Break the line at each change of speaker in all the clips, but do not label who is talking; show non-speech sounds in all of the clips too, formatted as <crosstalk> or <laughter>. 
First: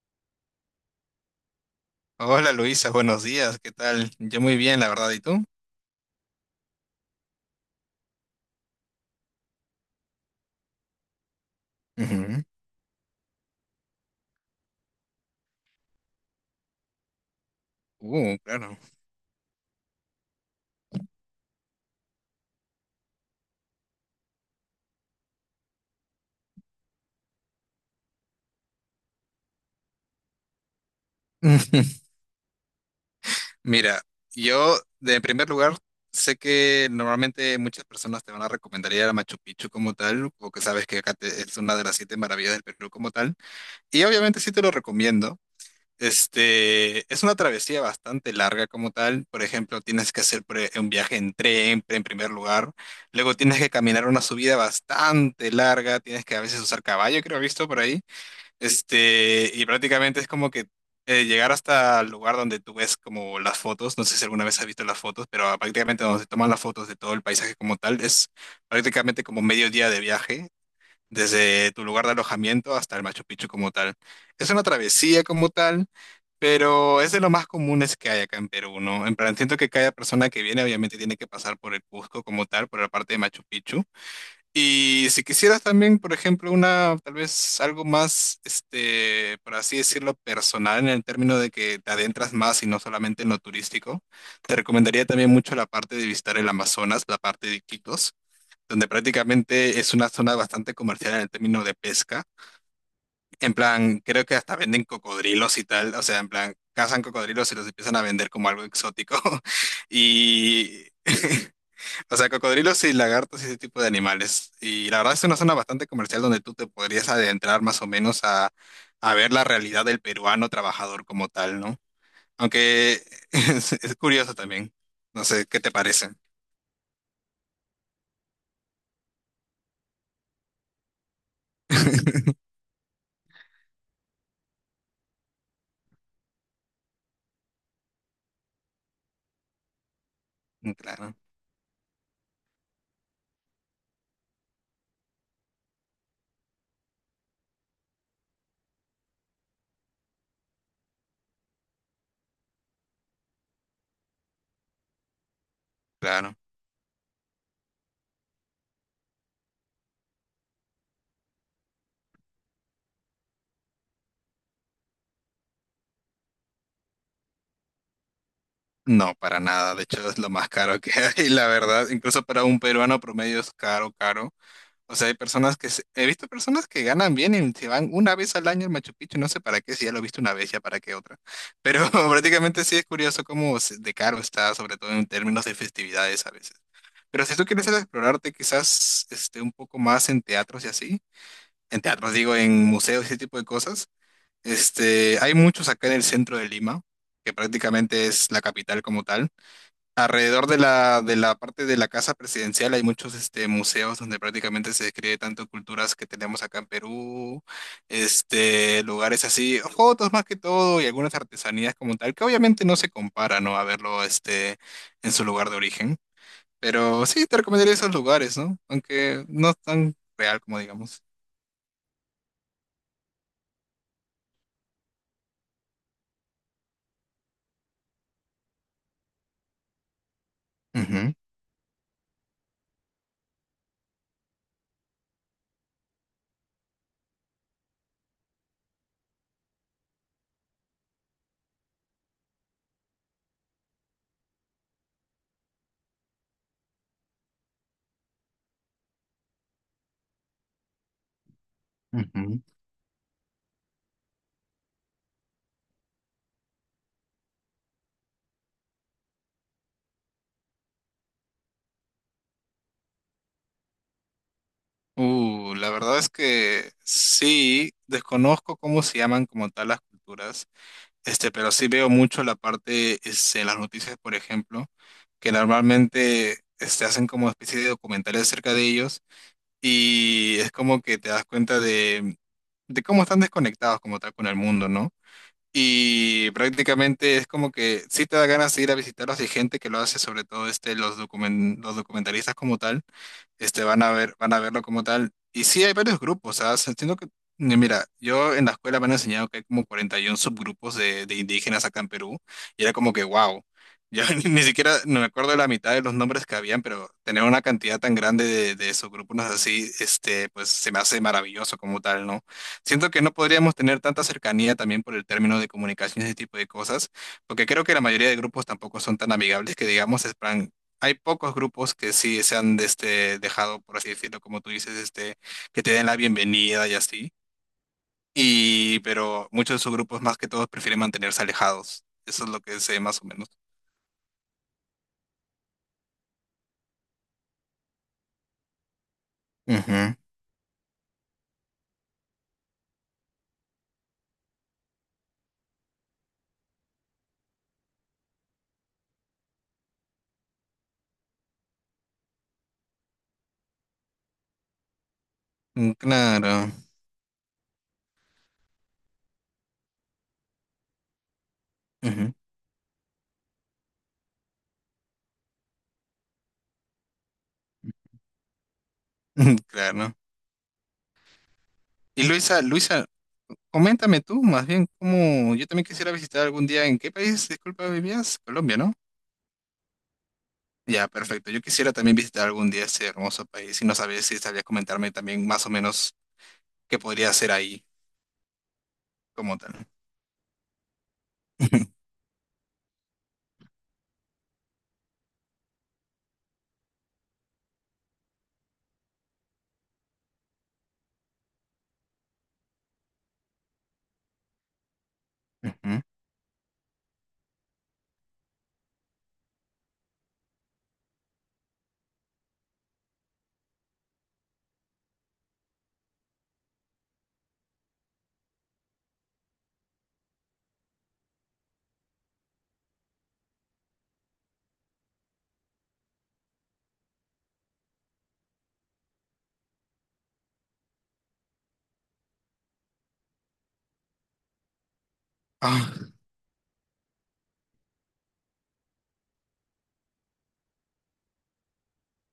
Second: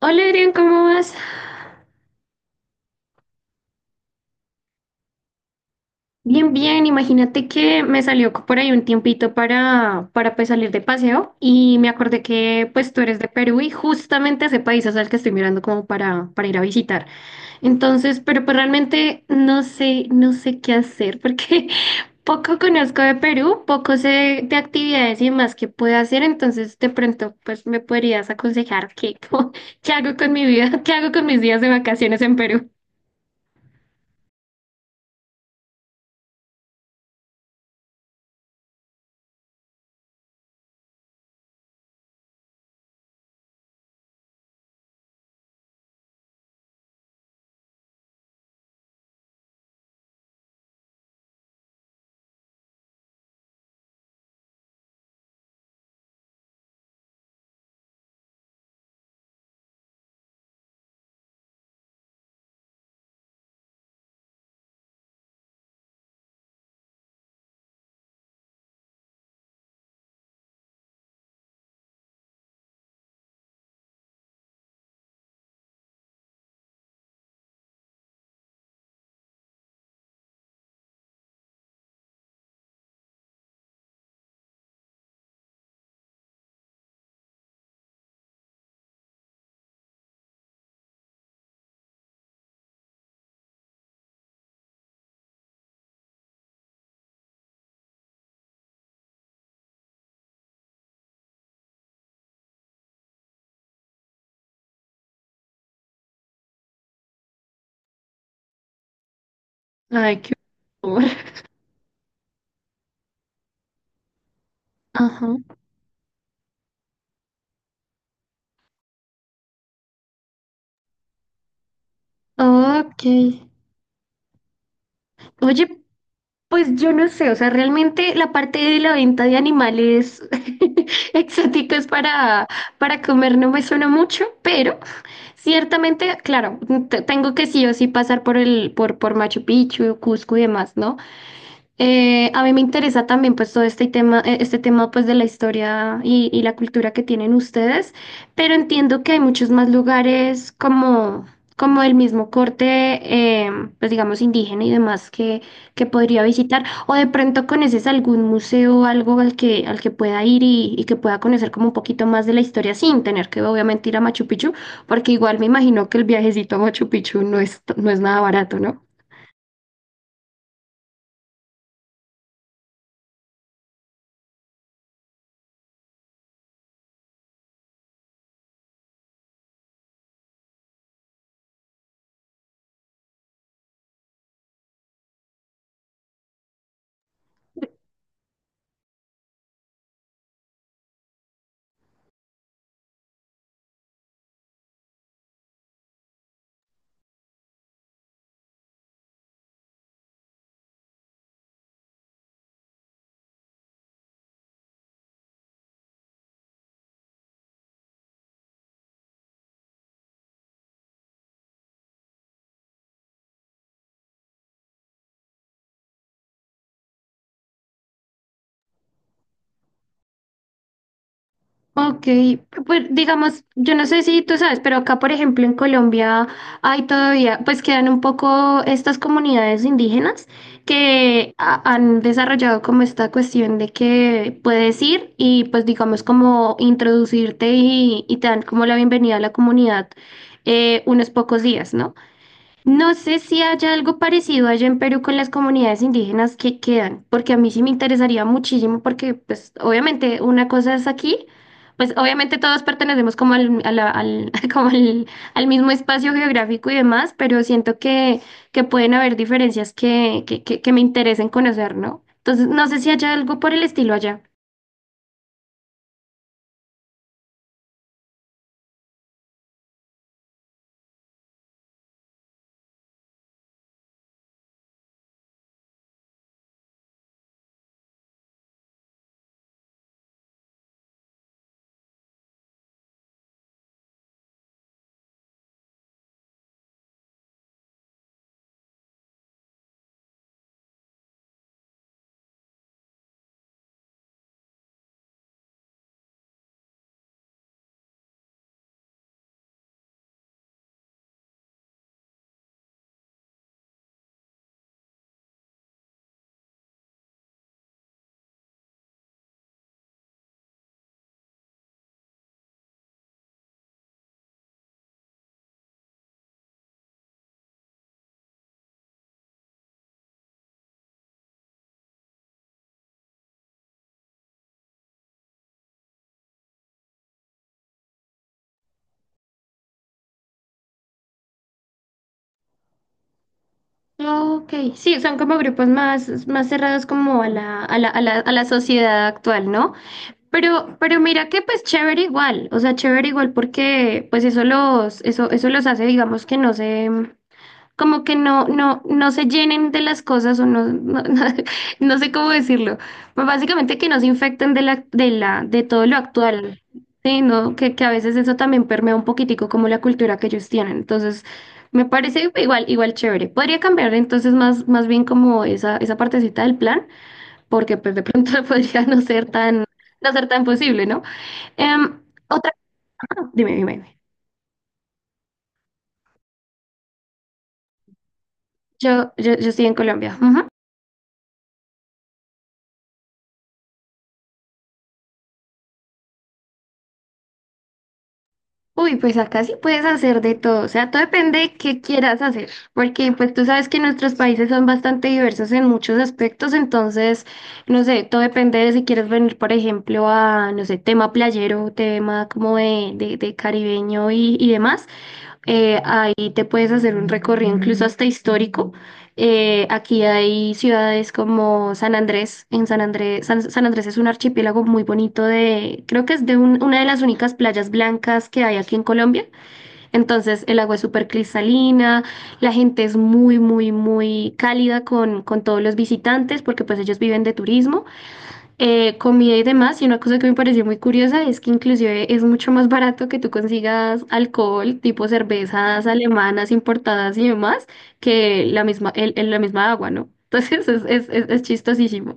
Hola Adrián, ¿cómo vas?
Hola Luisa, buenos días, ¿qué tal? Yo muy bien, la verdad, ¿y tú?
Bien, bien. Imagínate que me salió por ahí un tiempito para pues salir de paseo y me acordé
Ujú.
que pues tú eres de Perú y justamente ese país es el que estoy mirando como para ir a visitar. Entonces, pero pues
Claro.
realmente no sé qué hacer porque <laughs> poco conozco de Perú, poco sé de actividades y más que puedo hacer. Entonces, de pronto pues me podrías aconsejar qué, <laughs> qué hago con mi vida, qué hago con mis días de
<laughs>
vacaciones en Perú.
Mira, yo de en primer lugar sé que normalmente muchas personas te van a recomendar ir a Machu Picchu como tal, o que sabes que acá es una de las siete maravillas del Perú como tal, y obviamente sí te lo recomiendo. Este, es una travesía bastante larga como tal, por ejemplo, tienes que hacer un viaje en tren en primer lugar, luego tienes que caminar una subida bastante larga, tienes que a veces usar caballo, creo, he visto por ahí. Este, y prácticamente es como que llegar hasta el lugar donde tú ves como las fotos, no sé si alguna vez has visto las fotos, pero ah, prácticamente donde se toman las fotos de todo el paisaje como tal, es prácticamente como medio día de viaje, desde tu lugar de alojamiento hasta el Machu Picchu como tal. Es una travesía como tal, pero es de lo más comunes que hay acá en Perú, ¿no? En plan, siento que cada persona que viene obviamente tiene que pasar por el Cusco como tal, por la parte de Machu Picchu. Y si quisieras también, por ejemplo, una, tal vez algo más, este, por así decirlo, personal en el término de que te adentras más y no solamente en lo turístico, te recomendaría también mucho la parte de visitar el Amazonas, la parte de Iquitos, donde prácticamente es una zona bastante comercial en el término de pesca. En plan, creo que hasta venden cocodrilos y tal, o sea, en plan, cazan cocodrilos y los empiezan a vender como algo exótico. <laughs>
Ay, qué
Y
horror.
<laughs> O sea, cocodrilos y lagartos y ese tipo de animales. Y la verdad es
Ajá.
una zona bastante comercial donde tú te podrías adentrar más o menos a ver la realidad del peruano trabajador como tal, ¿no?
Ah,
Aunque
ok.
<laughs> es curioso también. No sé, ¿qué te
Oye,
parece?
pues yo no sé, o sea, realmente la parte de la venta de animales <laughs> exóticos para comer no me suena mucho, pero ciertamente, claro, tengo que sí o sí pasar por por Machu Picchu, Cusco y
Mm,
demás, ¿no?
claro,
A mí me interesa también pues todo este tema pues de la historia y la cultura que tienen ustedes, pero entiendo que hay muchos más lugares como el mismo corte, eh, pues digamos indígena y demás que podría
claro.
visitar, o de pronto conoces algún museo o algo al al que pueda ir y que pueda conocer como un poquito más de la historia sin tener que obviamente ir a Machu Picchu, porque igual me imagino que el viajecito a Machu Picchu no es nada barato, ¿no?
No, para nada. De hecho, es lo más caro que <laughs> hay, la verdad. Incluso para un peruano promedio es caro, caro. O sea, hay personas que, he visto personas que ganan bien y se van una vez al año al Machu Picchu, no sé para qué, si ya lo he visto una vez, ya para qué otra. Pero <laughs> prácticamente sí es curioso cómo de caro está, sobre todo en términos de festividades a veces. Pero si tú quieres explorarte quizás este, un poco más en teatros y así, en teatros digo, en museos y ese tipo de cosas, este, hay muchos acá en el centro de Lima, que prácticamente es la capital como tal. Alrededor de la, parte de la casa presidencial hay muchos este, museos donde prácticamente se describe tanto culturas que tenemos acá en Perú, este, lugares así, fotos más que todo y algunas artesanías como tal, que obviamente no se compara, ¿no? A verlo este, en su lugar de origen. Pero sí, te recomendaría esos lugares, ¿no? Aunque no es tan real como digamos.
Ok, pues digamos, yo no sé si tú sabes, pero acá, por ejemplo, en Colombia hay todavía, pues quedan un poco estas comunidades indígenas
Ujú.
que han desarrollado como esta cuestión de que puedes ir y pues digamos como introducirte y te dan como la bienvenida a la comunidad, unos pocos días, ¿no? No sé si haya algo parecido allá en Perú con las comunidades indígenas que quedan, porque a mí sí me interesaría muchísimo, porque pues obviamente una cosa es aquí, pues obviamente
Ujú.
todos pertenecemos como al, a la- al, <laughs> al mismo espacio geográfico y demás, pero siento que pueden haber diferencias que me interesen conocer, ¿no? Entonces, no sé si haya algo por el estilo allá.
La verdad es que sí, desconozco cómo se llaman como tal las culturas. Este, pero sí veo mucho la parte en las noticias, por ejemplo, que normalmente este, hacen como especie de documentales acerca de ellos y es como que te das cuenta de, cómo están desconectados como tal con el mundo, ¿no? Y prácticamente es como que sí te da ganas de ir a visitarlos y hay gente que lo hace, sobre todo este, los documentalistas como tal este, van a verlo como tal. Y sí, hay varios grupos, o sea, entiendo que, mira, yo en la escuela me han enseñado que hay como 41 subgrupos de, indígenas acá en Perú, y era como que, wow, yo <laughs> ni siquiera no me acuerdo de la mitad de los nombres que habían, pero tener una cantidad tan grande de subgrupos así, este, pues se me hace maravilloso como tal, ¿no? Siento que no podríamos tener tanta cercanía también por el término de comunicación y ese tipo de cosas, porque creo que la mayoría de grupos tampoco son tan amigables que digamos, es plan, hay pocos grupos que sí se han de este, dejado, por así decirlo, como tú dices, este, que te den la bienvenida y así. Y, pero muchos de esos grupos, más que todos, prefieren mantenerse alejados. Eso es lo que sé más o menos.
Ok, sí, son como grupos más, más cerrados como a a la sociedad actual, ¿no?
Ujú.
Pero mira que pues chévere igual, o sea, chévere igual porque pues eso los hace, digamos que no se, como que no se llenen de las cosas o <laughs> no, no sé cómo decirlo, pues básicamente que no se infecten de de
Mm,
todo lo actual,
claro.
sí, no, que a veces eso también permea un poquitico como la cultura que ellos tienen, entonces me
Ujú.
parece igual, igual chévere. Podría cambiar entonces más, más bien como esa partecita del plan porque pues de pronto <laughs> podría no ser
<laughs>
tan,
Claro.
no ser tan posible, ¿no? Em,
Y Luisa,
otra,
Luisa,
ah, dime, dime, dime.
coméntame tú más bien cómo yo también quisiera visitar algún día. ¿En qué país, disculpa, vivías? Colombia, ¿no?
Yo estoy en Colombia. Ujú.
Ya, perfecto. Yo quisiera también visitar algún día ese hermoso país y no sabía si sabías comentarme también más o menos qué podría hacer ahí
Uy, pues
como
acá sí
tal.
puedes hacer de todo, o sea, todo depende de qué
<laughs>
quieras hacer, porque pues tú sabes que nuestros países son bastante diversos en muchos aspectos, entonces, no sé, todo depende de si quieres venir, por ejemplo, a, no sé, tema playero, tema como de caribeño y demás,
Ujú.
ahí te puedes hacer un recorrido incluso hasta histórico. Aquí hay ciudades como San Andrés. En San Andrés, San Andrés es un archipiélago muy bonito de, creo que es de una de las únicas playas blancas que hay aquí en Colombia. Entonces el agua es súper cristalina, la gente es muy, muy, muy cálida con todos los visitantes porque pues ellos viven de turismo, comida y demás. Y una cosa que me pareció muy curiosa es que inclusive es mucho más barato que tú consigas alcohol, tipo
Ah,
cervezas alemanas importadas y demás, que la misma, la misma agua, ¿no? <laughs> Entonces es chistosísimo.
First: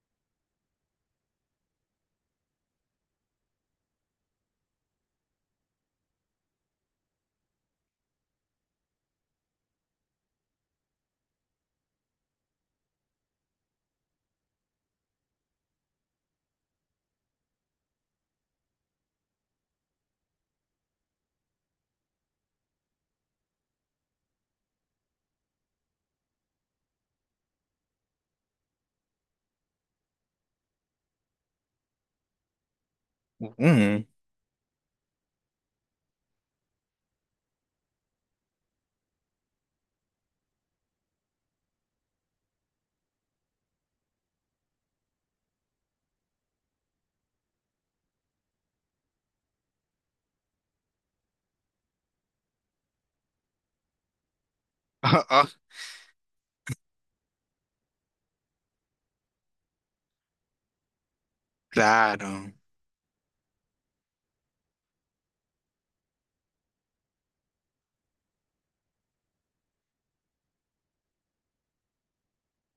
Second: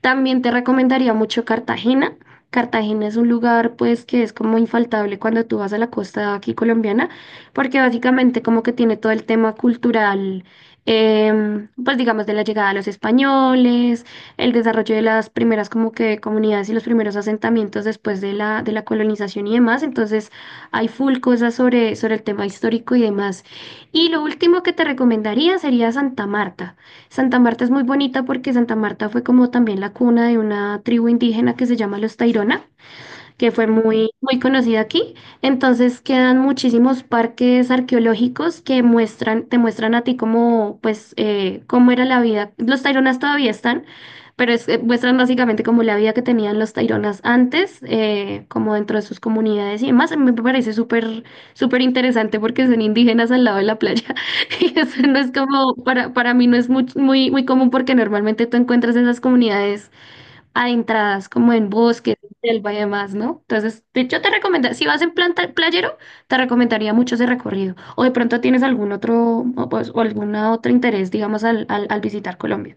También te recomendaría mucho Cartagena. Cartagena es un lugar pues que es como infaltable cuando tú vas a la costa aquí colombiana, porque básicamente como que tiene todo el tema cultural, em, pues digamos de la llegada de los españoles, el desarrollo de las primeras como que comunidades y los primeros asentamientos después de de la colonización y demás. Entonces hay full cosas sobre el tema histórico y demás. Y lo último que te recomendaría sería Santa Marta. Santa Marta es muy bonita porque Santa Marta fue como también la cuna de una tribu indígena que se llama los Tairona, que fue
ujú.
muy, muy conocida aquí. Entonces quedan muchísimos parques arqueológicos que muestran, te muestran a ti cómo, pues, cómo era la vida. Los Taironas todavía están, pero muestran básicamente como la vida que tenían los Taironas antes, como dentro de sus comunidades y demás. Me parece súper, súper interesante porque son indígenas al lado de la playa. <laughs> Y eso no
Ah,
es
ah,
como, para mí no es muy, muy, muy común porque normalmente tú encuentras esas comunidades adentradas como en bosques,
claro.
selva y demás, ¿no? Entonces, yo te recomendaría, si vas en plan playero, te recomendaría mucho ese recorrido. O de pronto tienes algún otro, o, pues, o algún otro interés, digamos, al visitar Colombia.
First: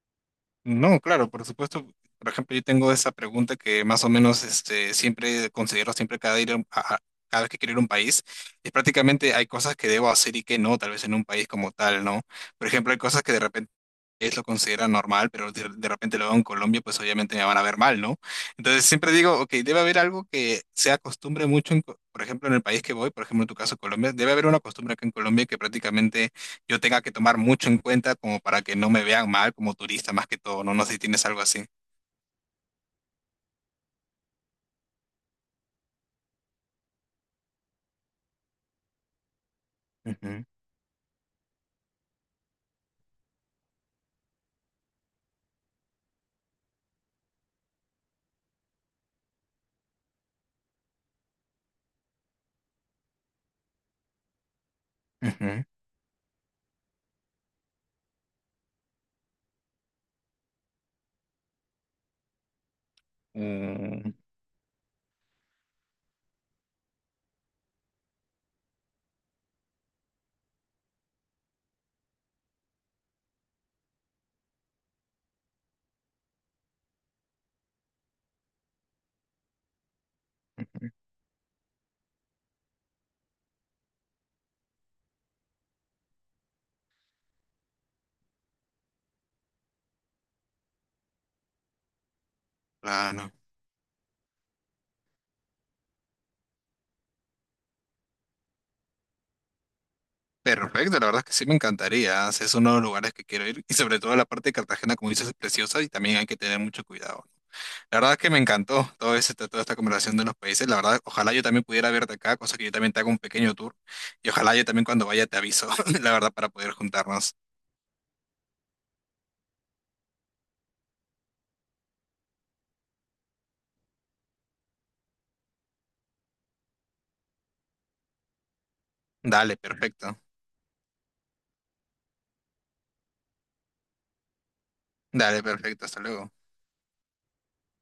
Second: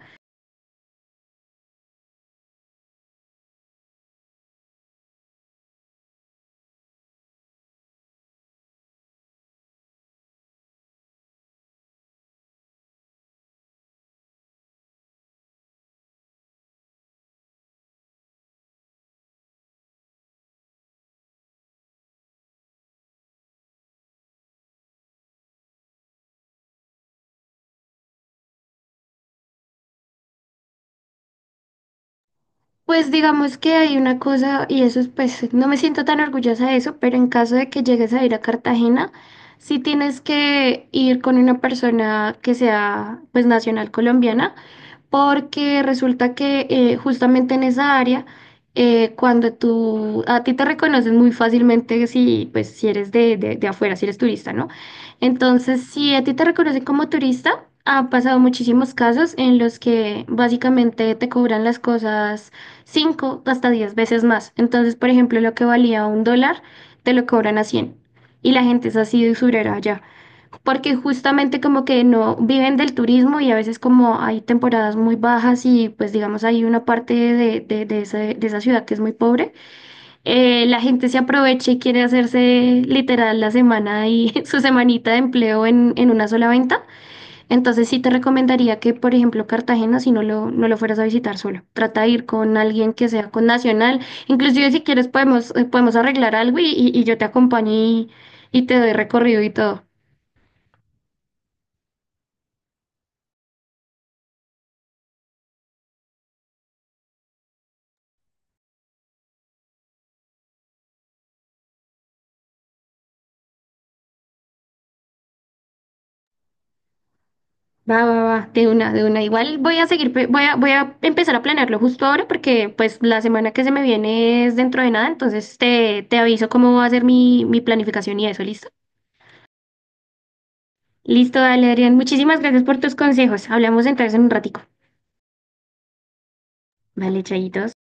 No, claro, por supuesto. Por ejemplo, yo tengo esa pregunta que más o menos este, siempre considero siempre cada, ir a, un- a- cada vez que quiero ir a un país. Y prácticamente hay cosas que debo hacer y que no, tal vez en un país como tal, ¿no? Por ejemplo, hay cosas que de repente lo considera normal, pero de, repente lo veo en Colombia, pues obviamente me van a ver mal, ¿no? Entonces siempre digo, ok, debe haber algo que se acostumbre mucho, por ejemplo, en el país que voy, por ejemplo, en tu caso, Colombia, debe haber una costumbre acá en Colombia que prácticamente yo tenga que tomar mucho en cuenta como para que no me vean mal como turista más que todo, ¿no? No sé si tienes algo así.
Pues digamos que hay una cosa, y eso es, pues, no me siento tan orgullosa de eso, pero en caso de que llegues a ir a Cartagena, sí tienes
Ujú,
que ir con una persona que sea, pues, nacional colombiana, porque resulta que justamente en esa área, cuando tú, a ti te reconocen muy fácilmente si, pues, si eres de afuera, si eres turista, ¿no?
ujú.
Entonces, si a ti te reconocen como turista, ha pasado muchísimos casos en los que básicamente te cobran las cosas cinco hasta diez
Mm,
veces más. Entonces, por ejemplo, lo que valía un dólar, te lo cobran a cien. Y la gente es así de usurera allá porque justamente como que no viven del turismo y a veces como hay temporadas muy bajas y pues digamos hay una parte de esa ciudad que es muy pobre, la gente se aprovecha y quiere hacerse literal la semana y <laughs> su semanita de empleo en una sola venta. Entonces sí te recomendaría que, por ejemplo, Cartagena, si no lo fueras a visitar solo, trata de ir con alguien que sea
claro.
con Nacional. Inclusive si quieres podemos, podemos arreglar algo y yo te acompaño y te doy recorrido y todo.
Perfecto, la verdad es que sí me encantaría. ¿Eh? Si es uno de los lugares que quiero ir y sobre todo la parte de Cartagena, como dices, es preciosa y también hay que tener mucho cuidado. La verdad que me encantó todo toda esta conversación de los países. La verdad, ojalá yo también pudiera verte acá, cosa que yo también te haga un pequeño tour. Y ojalá yo también cuando vaya te aviso, <laughs> la verdad, para poder juntarnos.
Va, va, va, de una, de una. Igual voy a seguir, voy a, voy a empezar a planearlo justo ahora porque pues la semana que se me viene es dentro de nada, entonces te aviso cómo va a ser mi, mi planificación y eso, ¿listo?
Dale, perfecto.
Listo, dale, Adrián. Muchísimas gracias por tus consejos. Hablamos entonces en un ratico.
Dale, perfecto. Hasta luego.
Vale, chayitos.